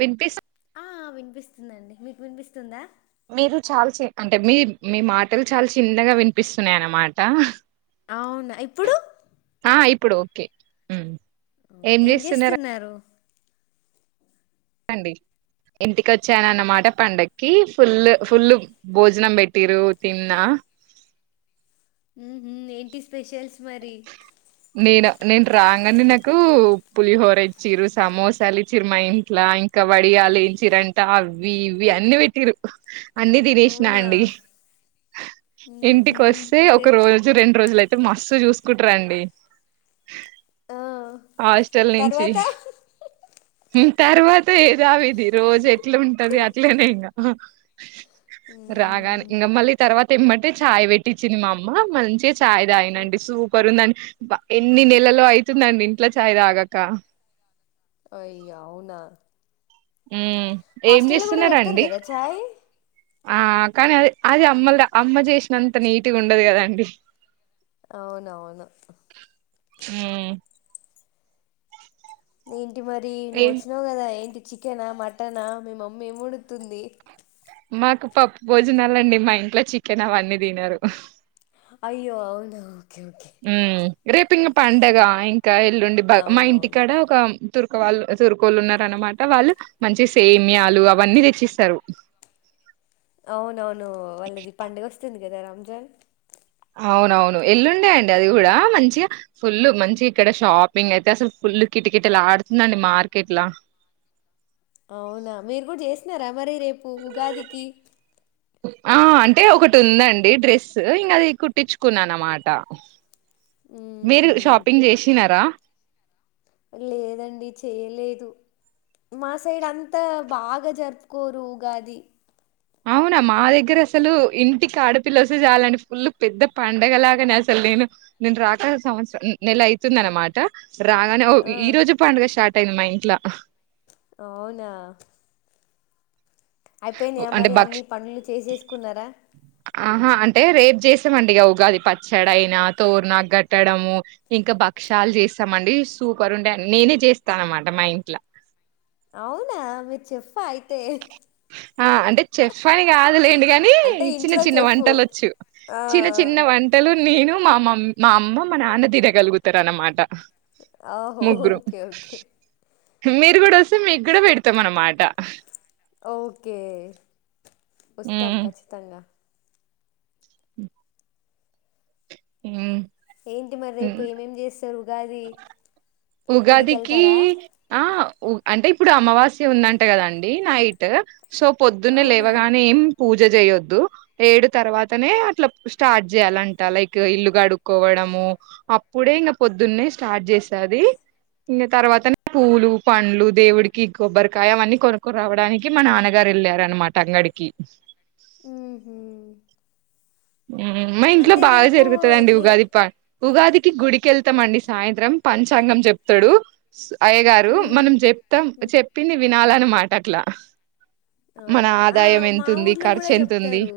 విన్పిస్ ఆ వినిపిస్తుందండి మీకు వినిపిస్తుందా మీరు చాలా చి అంటే మీ మీ మాటలు చాలా చిన్నగా వినిపిస్తున్నాయ అన్నమాట అవునా ఇప్పుడు ఆ ఇప్పుడు ఓకే ఏం చేస్తున్నారు డి ఇంటికి వచ్చాను అన్నమాట పండగకి ఫుల్ ఫుల్ భోజనం పెట్టిరు తిన్నా ఉహు ఏంటి స్పెషల్స్ మరి నేను నేను రాగానే నాకు పులిహోర ఇచ్చరు సమోసాలు ఇచ్చిర మా ఇంట్లో ఇంకా వడియాలు ఏంచరంట అవి ఇవి అన్ని పెట్టిరు అన్ని తినసినా అవునా అండి ఉహు ఇంటికి వస్తే అయితే ఒక రోజు రెండు రోజులు అయితే మస్తు చూసుకు రండి ఆ హాస్టల్ నుంచి తర్వాత తర్వా ఏద అవి రోజు ఎట్లా ఉంటది అట్లేనే ఇంకా అ ఉహు రాగాని ఇంక మళ్ళీ తర్వాత [unintelligible] ఛాయ్ పెట్టించిది మా అమ్మ మంచిగా ఛయ్ తగిన అండి సూపర్ ఉంద ఎన్ని నెలలో అవుతుందండి ఇంట్లో ఛాయ్ తాగాక అయ్యా అవునా ఉమ్ ఏం హాస్టల్లో కూడా పెడతారు చేస్తున్నారండి కదా చాయ్ ఆ కానీ అది అది అమ్మలు అమ్మ చేసినంత నీట్గా ఉండదు కదండి అవున అవును అ నను ఇ మరి నువ్వు ఏం వచ్చినావు కదా ఏంటి చికెనా మటనా మీ మమ్మీ ఉడుతుంది మాకు పప్పు భోజనాలు అండి మా ఇంట్లో చికెన్ అవన్నీ తినారు అయ్యో అవును ఓకే ఓకే రేపుంగ పండగ ఇం ఇకా ఎల్లుండి బా మా అవునవును ఇంటికాడ ఒక తుర్కవాళ్ళు తుర్కళ్ళు ఉన్నారు అన్నమాట వాళ్ళు మంచి సేమ్యాలు అవన్నీ తెచ్చిస్తారు అవునవును వాళ్ళది పండుగ వస్తుంది ఏదా రంజాన్ అవునవును ఎల్లుండే అండి అది కూడా మంచిగా ఫుల్లు మంచి ఇక్కడ షాపింగ్ అయితే అసలు ఫుల్ కిటకీటలాడుతుందండి మార్కెట్లా అవునా మీరు కూడా చేసినారా మరి రేపు ఉగాదికి ఆ అంటే ఒకటి ఉందండి డ్రెస్ ఇంకా అది కుట్టిచ్చుకున్నా అనమాట మీరు ఉహు షాపింగ్ చేషినారా లేదండి చేయలేదు మా సైడ్ అంతా బాగా జరుపుకోరు ఉగాది అవునా మా దగ్గర అసలు ఇంటికి ఆడపిల్ల వస్తే చాలండి ఫుల్ పెద్ద పండగలాగానే అసలు నేను నేను రాక సంవత్సరం నెల ఐతుంది అనమాట రాగానే ఓ ఆ ఈ రోజు పండుగ షార్ట్ టెన్ మా ఇంట్లా అవునా అయిపోయినయా అంటే మరి భక్ష అన్ని పనులు చేసేసుకున్నారా చేస్తామండి ఇగ ఉగాది పచ్చడైనా తోరనా గట్టడము ఇంకా భక్ష్యాలు చేస్తామండి సూపర్ ఉండే నేనే చేస్తా అనమాట మా ఇంట్ల అవునా మీరు చెఫ్ ఆ ఐ ఆ అంటే చెఫ్ అని కాదులేండి కాని అంటే చిన్న ఇంట్లో చిన్న చెఫ్ వంటలు వచ్చు ఆ చిన్న చిన్న వంటలు నీను మామ్ మా అమ్మ మా నాన్న తినగలుగుతారనమాట ఆహో ఓకే ఓకే మీరు కూడా వస్తే మీకు కూడా పెడుతాం అనమాట ఓకే వస్తాం హ్మ్ ఖచ్చితంగా మ్ ఏంటి మరి రేపు ఏమేం చేస్తారు గది ఉగాదికి ఆ అంటే ఇప్పుడు అమావాస్య ఉందంటే కదండి నైట్ సో పొద్దున్నే అవునా లేవగాననే ఏం పూజ చేయొద్దు, ఏడు తర్వాతనే అట్లా స్టార్ట్ చేయాలంట లైక్ ఇల్లు కడుక్కోవడము అప్పుడే ఇంకా పొద్దున్నే స్టార్ట్ చేసేది ఇంకా తర్వాతనే పూలు పండ్లు దేవుడికి కొబ్బరికాయ అవన్నీ కొనుక్కరావడానికి, మా నాన్నగారు వెళ్ళార అనమాట అంగడికి ఉమ్మ్ మా ఇంట్లో బాగా జరుగుతుందండి ఎర్లీ ఉగాది పా ఉగాదికి గుడికిెళ్తామండి సాయంత్రం పంచాంగం చెప్తాడు అయ్య గారు హ్మ్. మనం చెప్తాం హ్మ్. చెప్పింది వినాలన మా మాటట్లా మన అవును. ఆ! ఆదాయం ఎంత మా ఉంది ఊర్లో గూడా ఖర్చు ఎంత ఉంది జెప్తారు.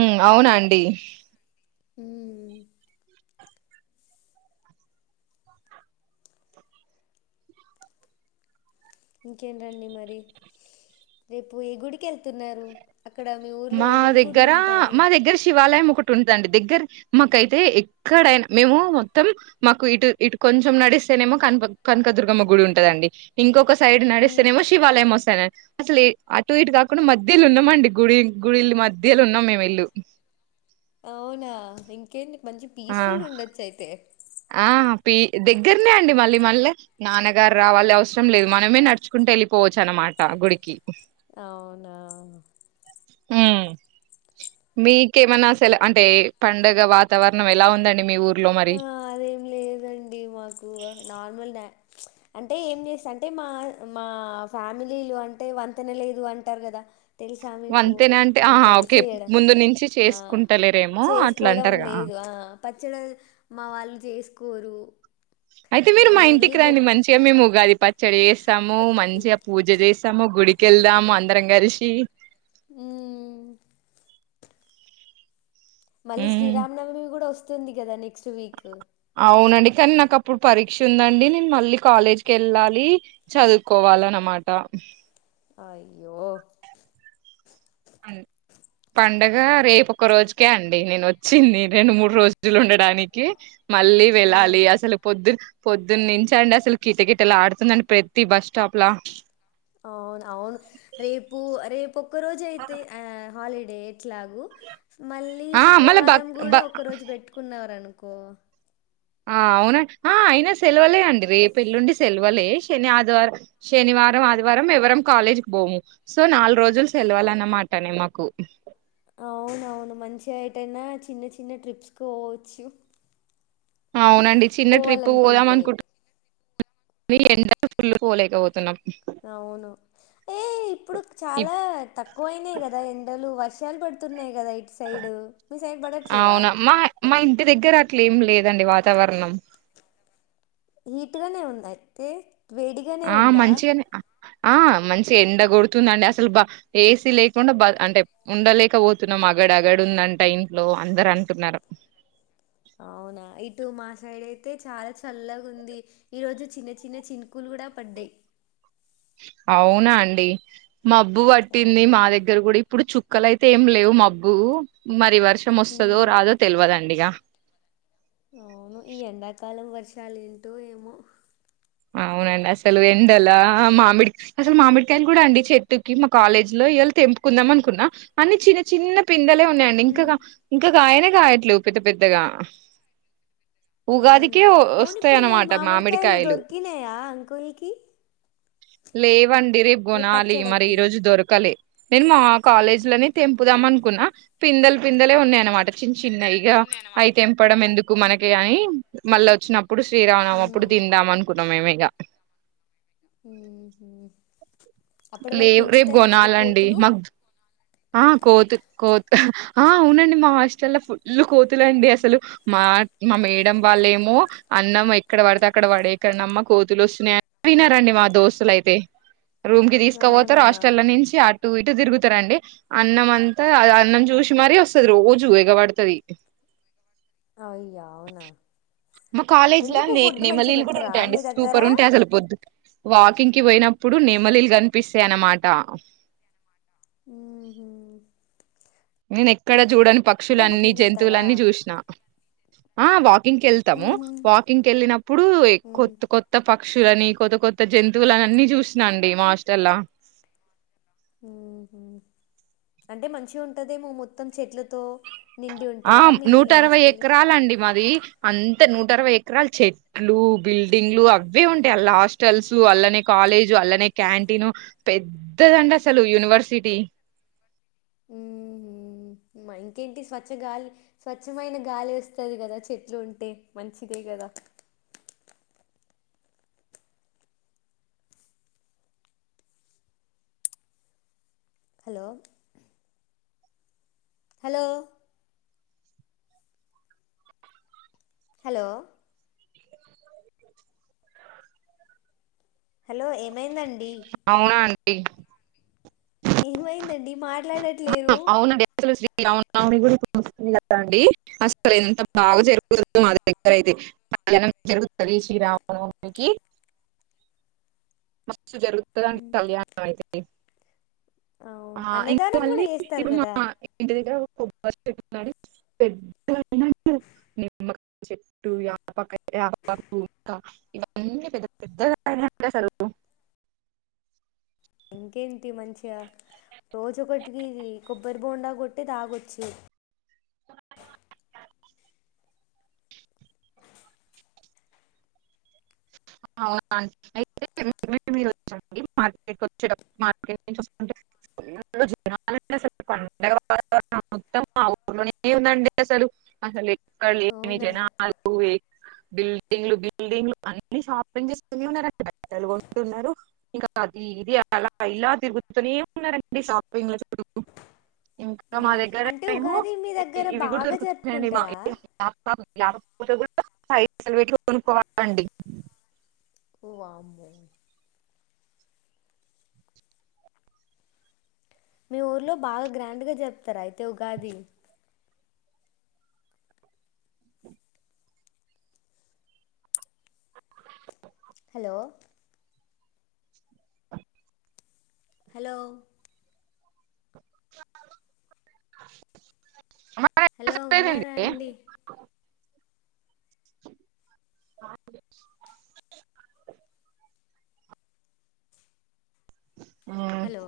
ఉ అవునండి మ్మ్ ఇంకేంటండి మరి రేపు ఏ గుడికి వెళ్తున్నారు మా దగ్గర మా దగ్గర శివ శివాలయం ఒకటి ఉంటదండి దగ్గర మాకైతే ఎక్కడైనా మేము మొత్తం మాకు ఇటు ఇటు కొంచెం నడిస్తేనేమో కనక కనకదుర్గమ్మ గుడి ఉంటదండి ఇంకొక సైడ్ హ్మ్. నడుస్తేనేమో శివాలయం వస్తద అసలు అటు ఇటు కాకుండా మధ్య ఉన్నామండి గుడి గుడిల్లు మధ్యలఉన్నాం మేము ఇల్లు అవునా ఇంకేంది మంచి ఆ పీస్ఫుల్ గా ఉండొచ్చు అయితే ఆ పి దగ్గరనే అండి మళ్ళీ మళ్ళీ నాన్నగారు రావాలి అవసరం లేదు మనమే నడుచుకుంటూ వెళ్ళిపోవచ్చు అనమాట గుడికి అవునా ఉమ్మ్ మీకేమన్నా అ సెలు అంటే పండగ వాతావరణం ఎలా ఉందండి మీ ఊరు అదేం లేదండి మాకు నార్మల్ అంటే ఏం చేస్త అంటే మా మా ఫ్యామిలీలో అంటే వంతెన లేదు అంటారు కదా తెలుసా మీకు అంతేనా ఆ అంటే ఓకే చేయడం ముందు నుంచి చేసుకుంటలేరేమో అట్లా చేసుకోవడం అంటారుగా లేదు పచ్చడ వాళ్ళు చేసుకోరు అయితే జి మీరు మా ఓన్లీ ఇంటికి రండి బొబ్ మంచిగా మేము ఉగాది పచ్చడి చేస్తాము మంచిగా పూజ చేస్తాము గుడికిెళ్దాము అందరం కలిసి మ్మ్ మళ్ళీ హ్మ్. శ్రీరామ నవమి కూడా వస్తు వస్తుంది కదా నెక్స్ట్ వీక్ అవునండి కానీ నాకు అప్పుడు పరీక్ష ఉందండి నేను మళ్ళీ కాలేజ్కి వెళ్ళాలి చదువుకోవాల అన్నమాట ఆయిో పండగ రేపు ఒక రోజుకే అండి నేను వచ్చింది రెండు మూడు రోజులు ఉండడానికి మళ్ళీ ఆ! వెళ్ళాలి అసలు పొద్దు పొద్దున్న నుంచ అండి అసలు కిటకిీటలా ఆడుతుందండి ప్రతి బస్ స్టాప్ లా అవును అవును రేపు రేపు ఒక రోజు అయితే హాలిడే ఎయిడ్స్ లాగు మళ్ళీ ఆ మళ్ళ బ శుక్రవారం బ కూడా ఒక రోజు పెట్టుకున్నరను కో ఆ అవునా ఆ అయినా సెలవలే అండి రే పెళ్ల్లుండి సెలవలే శని ఆదివారం శనివారం ఆదివారం ఎవరం కాలేజ్కి పోము సో నాలుగు రోజులు సెలవలు అన్నమాటనే మాకు అవునవును మంచి అయిటయినా చిన్న చిన్న ట్రిప్స్కి పోవచ్చు అవునండి చిన్న ట్రిప్పు పోదాం పోవాలనుకుంటే అనుకుంట్ మీ ఎండ ఫుల్ళు పోలేకపోతున్నాం అవును ఏ ఇప్పుడు ఇప్- చాలా తక్కువ అయినాయి కదా ఎండలు వర్ష ల్ పడుతున్నయి కదా యిట్ సైడ్ మీ సైడ్ పడట్లేవా అవునా మా మా ఇంటి దగ్గర అట్లే ఏం లేదండి వాతావరణం హీట్గానే ఉంద అయితే వేడిగానే ఆ ఉందా మంచిగానే ఆ మంచిగ ఎండ కొడుతుందండి అసలు బ ఏసీ లేకుండా బ అంటే ఉండలేక పోతున్నాం అగడగడుందంట ఇంట్లో అందరు అంటున్నారు అవునా ఇటు మా సైడ్ అయితే చాలా చల్లగా ఉంది ఈరోోజు చిన్న చిన్న చినుకులు కూడా పడ్డాయి అవునా అండి మబ్బు పట్టింది అవును మా దగ్గర కూడా ఇప్పుడు చు కుక్కలయితే ఏం లేవు మబ్బు మరి వర్ షం వస్తదో ఉమ్ రాదో తెలువదండి ఇగా అవును ఈ ఎండాకాలం వర్షాలు ఏంటో ఏమో అవునండి అసలు ఎండల మామిడి అసలు మామిడికాయలు కూడా అండి చెట్టుకి మా కాలేజీ లో ఇయళ తెంపుకుందాం అనుకున్నా అన్ని చిన్న చిన్న పిందేలే ఉన్నాయండి ఉమ్ ఇంకా ఇంకా కాయనే కాయట్లేవ్ పెద్ద పెద్దగా అవునా ఉగాదికే అవును ఇప్పుడు మరి వస్తాయన్నమాట మామిడికాయలు దొరికినాయా అంకుల్కి లేవండి రేపు కొనాలి మరి ఈ రోజు దొరుక లే నేను మా కాలేజ్ లోని తెంపుదాం అనుకున్నా పిందేల్ పిందలే ఉన్నాయి అనమాట చిన్ చిన్న ఇగ ఉన్నాయన్నమాట అయి తెంపడం ఎందుక్ కు మనకి అని మళ్ళోచ్చినం ఇప్పుడు శ్రీరామనవమాప్పుడు ఉమ్ తిందామన్ మేమీగా ఉ లేవ్ రేపు కొనాలండి మాకు ఆ కోతు కో ఆ అవునండి మా హాస్టల్ లో ఫుల్ కోతులు అండి అసలు మా మా మేడం వాళ్ళ ఏమో అన్నం ఎక్కడ పడితే అక్కడ పడేకడమ్మా కోతులు వస్తున్నాయని వినారండి మా దోస్తులైతే కి తీసుకపోోతారు అవునా హాస్టల్ల నుంచి అట్ టు ఇటు తిరుగుతారండి అన్నం అంతా అన్నం చూసి మరీ వస్తది రోజు ఎగ పడుతది అయ్యా అవునా మా కాలేజ్ లో ఎందుకు నే ఫుడ్ మంచిగా నెమ్మలిలు కూడా పెట్టరా ఉంటాయండి మీ దగ్గర సూపర్ ఉంటాయి అసల్ పోద్దు వా కింగ్కి పోయినప్పుడు నేమలిలు కనిపిస్తాయి అన్నమాట ఉమ్ హు నేను ఎక్కడ చూడని పక్షులన్నీ వెళ్తారా జంతువులన్నీ చూసిన ఆ వాకింగ్ తాము ఉహు వాకింగ్కి వెళ్ళినప్పుడు ఉమ్ కొత్త కొత్త పక్ క్షులని కొత్త కొత్త జంతువులని అన్ని చూసిన అండి మా హాస్టల్ల ఉమ్ హు అంటే మంచిగుంటదేమో మొత్తం చెట్లతో నిండి ఆ ఉంటదా మీ నూట అరవై హాస్టల్ ఎకరలండి మాది అంత నూట అరవై ఎకరాలు చెట్లు బిల్డింగ్లు అవే ఉంటాయి అల్ల హాస్టల్స్ అల్లనే కాలేజు అల్లనే క్యాంటీన్ పెద్దదండి అసలు యూనివర్సిటీ ఉమ్ హు మ ఇంకేంటి స్వచ్ఛ గాలి స్వచ్ఛమైన గాలి వస్తది కదా చెట్లు ఉంటే మంచిదే కదా హలో హలో హలో హలో ఏమైందం అవునాం డి ఏమైందండి మాట్లాడట్ అవును అవునండి అసలు శ్రీ శ్రీ రామనవమి కూడా వస్తుంది కదా అండి అసలు ఎంత బాగా జరుగుదు మా దగ్గర అయితే చాలా మంచిగా జరుగుతది శ్రీరామనవమికి మస్తు జరుగుతదండి ఉమ్, కళ్యాణం అయితే మ్ అవును ఆ ఇంక అన్నదానం కూడా మళ్ళీ చేస్తారు కదా మా ఇంటి దగ్గర కొబ్బరి చెట్టు పెద్దగాయినాయండి నిమ్మకాయ చెట్టు ఇగ యాపకాయి యాపాకు ఇంక ఇవన్నీ పెద్ద పెద్దగా అయినాయి అండి అసలు ఇంకేంటి మంచిగా రోజు ఒకటికి కొబ్బరి బొండా కొట్టి తాగొచ్చు అవునండి అయితే మీరు [inaudible] మార్కెట్ వచ్చేటప్పుడు మార్కెట్ నుంచి వస్తుంటే ఫుల్లు జనం అస్సలు పండగతావరణం మొత్తం మా ఊర్లోనే ఉందండి అసలు ఎక్కడ లేని అవునా జనాలు ఎ బిల్డింగ్లు బిల్డింగ్లు అన్ షాపింగ్ చేస్తనే ఉన్నారండి బట్టలు కొంటున్నారు ఇంకా అది ఇది అలా ఇలా తిరుగుతునే ఉన్నారండి షాపింగ్ లో చుట్టూ ఇం క మా అవును దగ్గర అంటే ఏమో ఉగాది మీ దగ్గర ఇవి కూడా బాగా దొరుకుతున్నాయండి [inaudible] జరుపుకుంటారా వేప పూత కూడా పైసలు పెట్టి కొనుక్కోవాలండి ఓ వామ్మో మీ ఊర్లో బాగా గ్రాండ్ గా జరుపుతారా అయితే ఉగాది అ హలో హలో మరి హలో అసలు లేదండి. ఉన్నారా అండి ఆ అండి హలో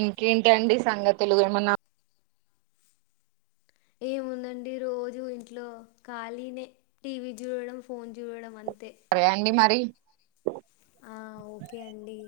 ఇంకేంటి అండి సంగతులు ఏమన్నా ఏముందండి రోజూ ఇంట్లో ఖాళీనే టీ వీ చూడడం ఫోన్ చూడడం అం సరే అండి మరి ఆ ఓకే అండి